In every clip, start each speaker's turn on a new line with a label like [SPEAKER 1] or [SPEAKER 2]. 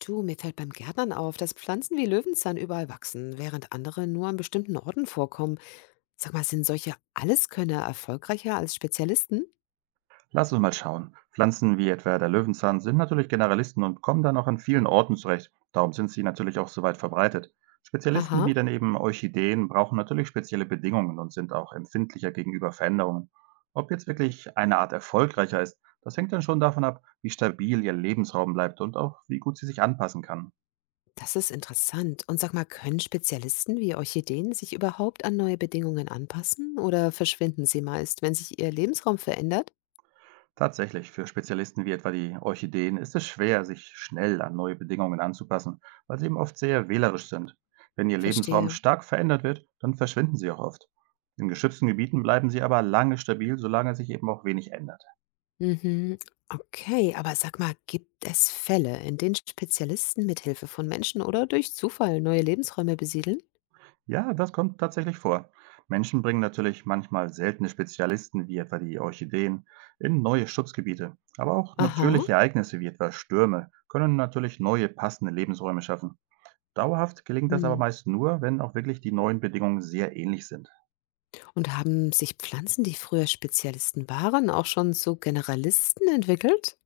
[SPEAKER 1] Du, mir fällt beim Gärtnern auf, dass Pflanzen wie Löwenzahn überall wachsen, während andere nur an bestimmten Orten vorkommen. Sag mal, sind solche Alleskönner erfolgreicher als Spezialisten?
[SPEAKER 2] Lass uns mal schauen. Pflanzen wie etwa der Löwenzahn sind natürlich Generalisten und kommen dann auch an vielen Orten zurecht. Darum sind sie natürlich auch so weit verbreitet. Spezialisten
[SPEAKER 1] Haha,
[SPEAKER 2] wie dann eben Orchideen brauchen natürlich spezielle Bedingungen und sind auch empfindlicher gegenüber Veränderungen. Ob jetzt wirklich eine Art erfolgreicher ist, das hängt dann schon davon ab, wie stabil ihr Lebensraum bleibt und auch wie gut sie sich anpassen kann.
[SPEAKER 1] das ist interessant. Und sag mal, können Spezialisten wie Orchideen sich überhaupt an neue Bedingungen anpassen oder verschwinden sie meist, wenn sich ihr Lebensraum verändert?
[SPEAKER 2] Tatsächlich, für Spezialisten wie etwa die Orchideen ist es schwer, sich schnell an neue Bedingungen anzupassen, weil sie eben oft sehr wählerisch sind. Wenn ihr Lebensraum
[SPEAKER 1] Verstehe.
[SPEAKER 2] stark verändert wird, dann verschwinden sie auch oft. In geschützten Gebieten bleiben sie aber lange stabil, solange sich eben auch wenig ändert.
[SPEAKER 1] Mhm. Okay, aber sag mal, gibt es Fälle, in denen Spezialisten mit Hilfe von Menschen oder durch Zufall neue Lebensräume besiedeln?
[SPEAKER 2] Ja, das kommt tatsächlich vor. Menschen bringen natürlich manchmal seltene Spezialisten wie etwa die Orchideen in neue Schutzgebiete. Aber auch
[SPEAKER 1] Aha.
[SPEAKER 2] natürliche Ereignisse wie etwa Stürme können natürlich neue passende Lebensräume schaffen. Dauerhaft gelingt das aber
[SPEAKER 1] Hm.
[SPEAKER 2] meist nur, wenn auch wirklich die neuen Bedingungen sehr ähnlich sind.
[SPEAKER 1] Und haben sich Pflanzen, die früher Spezialisten waren, auch schon zu Generalisten entwickelt?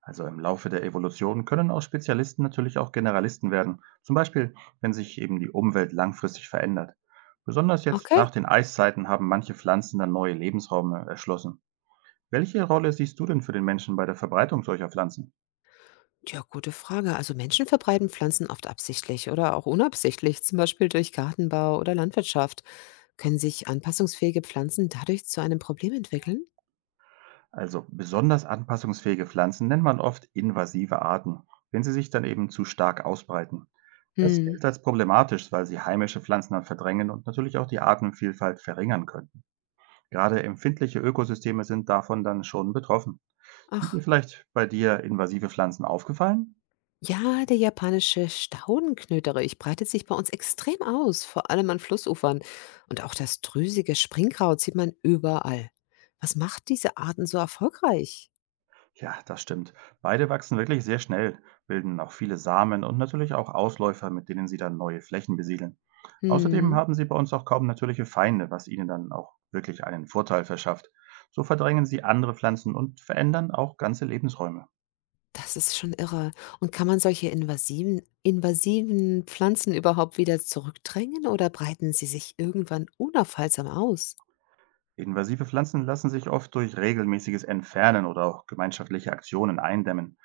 [SPEAKER 2] Also im Laufe der Evolution können aus Spezialisten natürlich auch Generalisten werden, zum Beispiel wenn sich eben die Umwelt langfristig verändert. Besonders jetzt
[SPEAKER 1] Okay.
[SPEAKER 2] nach den Eiszeiten haben manche Pflanzen dann neue Lebensräume erschlossen. Welche Rolle siehst du denn für den Menschen bei der Verbreitung solcher Pflanzen?
[SPEAKER 1] Ja, gute Frage. Also Menschen verbreiten Pflanzen oft absichtlich oder auch unabsichtlich, zum Beispiel durch Gartenbau oder Landwirtschaft. Können sich anpassungsfähige Pflanzen dadurch zu einem Problem entwickeln?
[SPEAKER 2] Also besonders anpassungsfähige Pflanzen nennt man oft invasive Arten, wenn sie sich dann eben zu stark ausbreiten. Das
[SPEAKER 1] Hm.
[SPEAKER 2] gilt als problematisch, weil sie heimische Pflanzen dann verdrängen und natürlich auch die Artenvielfalt verringern könnten. Gerade empfindliche Ökosysteme sind davon dann schon betroffen. Sind dir
[SPEAKER 1] Ach,
[SPEAKER 2] vielleicht bei dir invasive Pflanzen aufgefallen?
[SPEAKER 1] ja, der japanische Staudenknöterich breitet sich bei uns extrem aus, vor allem an Flussufern. Und auch das drüsige Springkraut sieht man überall. Was macht diese Arten so erfolgreich?
[SPEAKER 2] Ja, das stimmt. Beide wachsen wirklich sehr schnell, bilden auch viele Samen und natürlich auch Ausläufer, mit denen sie dann neue Flächen besiedeln. Außerdem
[SPEAKER 1] Mhm.
[SPEAKER 2] haben sie bei uns auch kaum natürliche Feinde, was ihnen dann auch wirklich einen Vorteil verschafft. So verdrängen sie andere Pflanzen und verändern auch ganze Lebensräume.
[SPEAKER 1] Das ist schon irre. Und kann man solche invasiven Pflanzen überhaupt wieder zurückdrängen oder breiten sie sich irgendwann unaufhaltsam aus?
[SPEAKER 2] Invasive Pflanzen lassen sich oft durch regelmäßiges Entfernen oder auch gemeinschaftliche Aktionen eindämmen.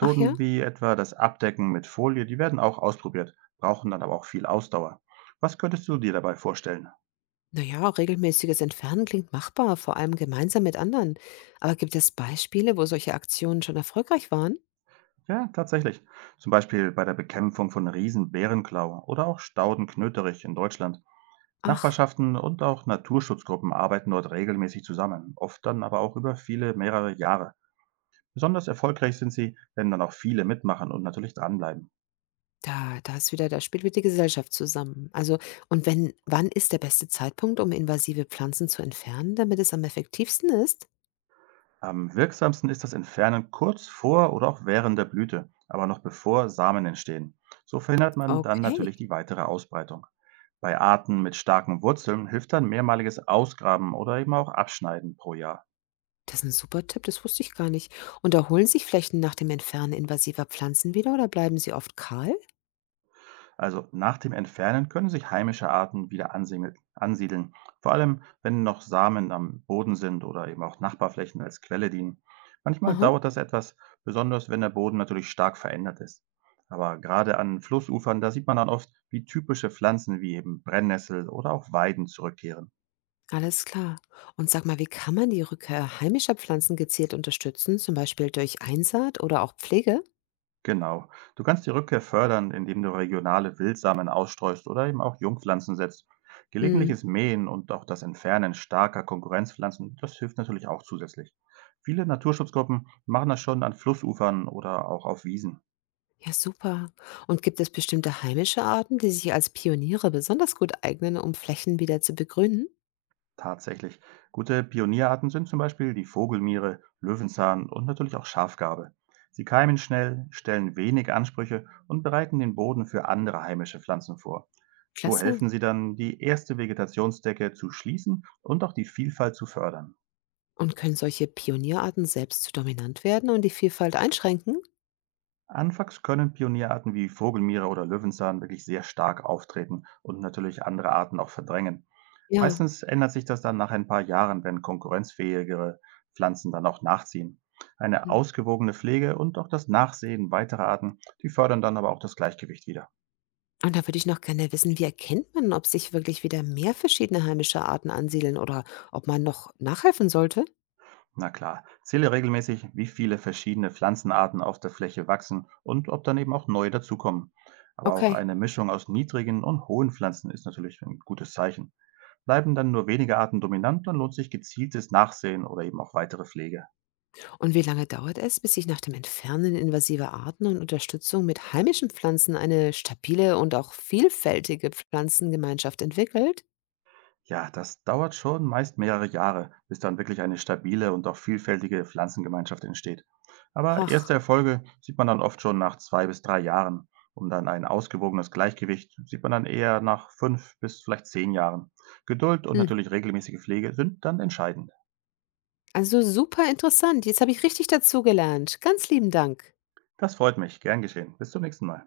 [SPEAKER 1] Ach ja?
[SPEAKER 2] wie etwa das Abdecken mit Folie, die werden auch ausprobiert, brauchen dann aber auch viel Ausdauer. Was könntest du dir dabei vorstellen?
[SPEAKER 1] Na ja, regelmäßiges Entfernen klingt machbar, vor allem gemeinsam mit anderen. Aber gibt es Beispiele, wo solche Aktionen schon erfolgreich waren?
[SPEAKER 2] Ja, tatsächlich. Zum Beispiel bei der Bekämpfung von Riesenbärenklau oder auch Staudenknöterich in Deutschland.
[SPEAKER 1] Ach,
[SPEAKER 2] Nachbarschaften und auch Naturschutzgruppen arbeiten dort regelmäßig zusammen, oft dann aber auch über viele, mehrere Jahre. Besonders erfolgreich sind sie, wenn dann auch viele mitmachen und natürlich dranbleiben.
[SPEAKER 1] da ist wieder, da spielt wieder die Gesellschaft zusammen. Also, und wenn, wann ist der beste Zeitpunkt, um invasive Pflanzen zu entfernen, damit es am effektivsten ist?
[SPEAKER 2] Am wirksamsten ist das Entfernen kurz vor oder auch während der Blüte, aber noch bevor Samen entstehen. So verhindert man dann
[SPEAKER 1] Okay.
[SPEAKER 2] natürlich die weitere Ausbreitung. Bei Arten mit starken Wurzeln hilft dann mehrmaliges Ausgraben oder eben auch Abschneiden pro Jahr.
[SPEAKER 1] Das ist ein super Tipp, das wusste ich gar nicht. Und erholen sich Flächen nach dem Entfernen invasiver Pflanzen wieder oder bleiben sie oft kahl?
[SPEAKER 2] Also nach dem Entfernen können sich heimische Arten wieder ansiedeln, vor allem wenn noch Samen am Boden sind oder eben auch Nachbarflächen als Quelle dienen. Manchmal
[SPEAKER 1] Aha,
[SPEAKER 2] dauert das etwas, besonders wenn der Boden natürlich stark verändert ist. Aber gerade an Flussufern, da sieht man dann oft, wie typische Pflanzen wie eben Brennnessel oder auch Weiden zurückkehren.
[SPEAKER 1] alles klar. Und sag mal, wie kann man die Rückkehr heimischer Pflanzen gezielt unterstützen, zum Beispiel durch Einsaat oder auch Pflege?
[SPEAKER 2] Genau. Du kannst die Rückkehr fördern, indem du regionale Wildsamen ausstreust oder eben auch Jungpflanzen setzt.
[SPEAKER 1] Mhm.
[SPEAKER 2] Gelegentliches Mähen und auch das Entfernen starker Konkurrenzpflanzen, das hilft natürlich auch zusätzlich. Viele Naturschutzgruppen machen das schon an Flussufern oder auch auf Wiesen.
[SPEAKER 1] Ja, super. Und gibt es bestimmte heimische Arten, die sich als Pioniere besonders gut eignen, um Flächen wieder zu begrünen?
[SPEAKER 2] Tatsächlich. Gute Pionierarten sind zum Beispiel die Vogelmiere, Löwenzahn und natürlich auch Schafgarbe. Sie keimen schnell, stellen wenig Ansprüche und bereiten den Boden für andere heimische Pflanzen vor. So
[SPEAKER 1] Klasse.
[SPEAKER 2] helfen sie dann, die erste Vegetationsdecke zu schließen und auch die Vielfalt zu fördern.
[SPEAKER 1] Und können solche Pionierarten selbst zu dominant werden und die Vielfalt einschränken?
[SPEAKER 2] Anfangs können Pionierarten wie Vogelmiere oder Löwenzahn wirklich sehr stark auftreten und natürlich andere Arten auch verdrängen.
[SPEAKER 1] Ja.
[SPEAKER 2] Meistens ändert sich das dann nach ein paar Jahren, wenn konkurrenzfähigere Pflanzen dann auch nachziehen. Eine
[SPEAKER 1] Mhm.
[SPEAKER 2] ausgewogene Pflege und auch das Nachsehen weiterer Arten, die fördern dann aber auch das Gleichgewicht wieder.
[SPEAKER 1] Und da würde ich noch gerne wissen, wie erkennt man, ob sich wirklich wieder mehr verschiedene heimische Arten ansiedeln oder ob man noch nachhelfen sollte?
[SPEAKER 2] Na klar, zähle regelmäßig, wie viele verschiedene Pflanzenarten auf der Fläche wachsen und ob dann eben auch neue dazukommen. Aber auch
[SPEAKER 1] Okay.
[SPEAKER 2] eine Mischung aus niedrigen und hohen Pflanzen ist natürlich ein gutes Zeichen. Bleiben dann nur wenige Arten dominant, dann lohnt sich gezieltes Nachsehen oder eben auch weitere Pflege.
[SPEAKER 1] Und wie lange dauert es, bis sich nach dem Entfernen invasiver Arten und Unterstützung mit heimischen Pflanzen eine stabile und auch vielfältige Pflanzengemeinschaft entwickelt?
[SPEAKER 2] Ja, das dauert schon meist mehrere Jahre, bis dann wirklich eine stabile und auch vielfältige Pflanzengemeinschaft entsteht. Aber erste
[SPEAKER 1] Ach,
[SPEAKER 2] Erfolge sieht man dann oft schon nach 2 bis 3 Jahren. Um dann ein ausgewogenes Gleichgewicht sieht man dann eher nach 5 bis vielleicht 10 Jahren. Geduld und
[SPEAKER 1] hm.
[SPEAKER 2] natürlich regelmäßige Pflege sind dann entscheidend.
[SPEAKER 1] Also super interessant. Jetzt habe ich richtig dazugelernt. Ganz lieben Dank.
[SPEAKER 2] Das freut mich. Gern geschehen. Bis zum nächsten Mal.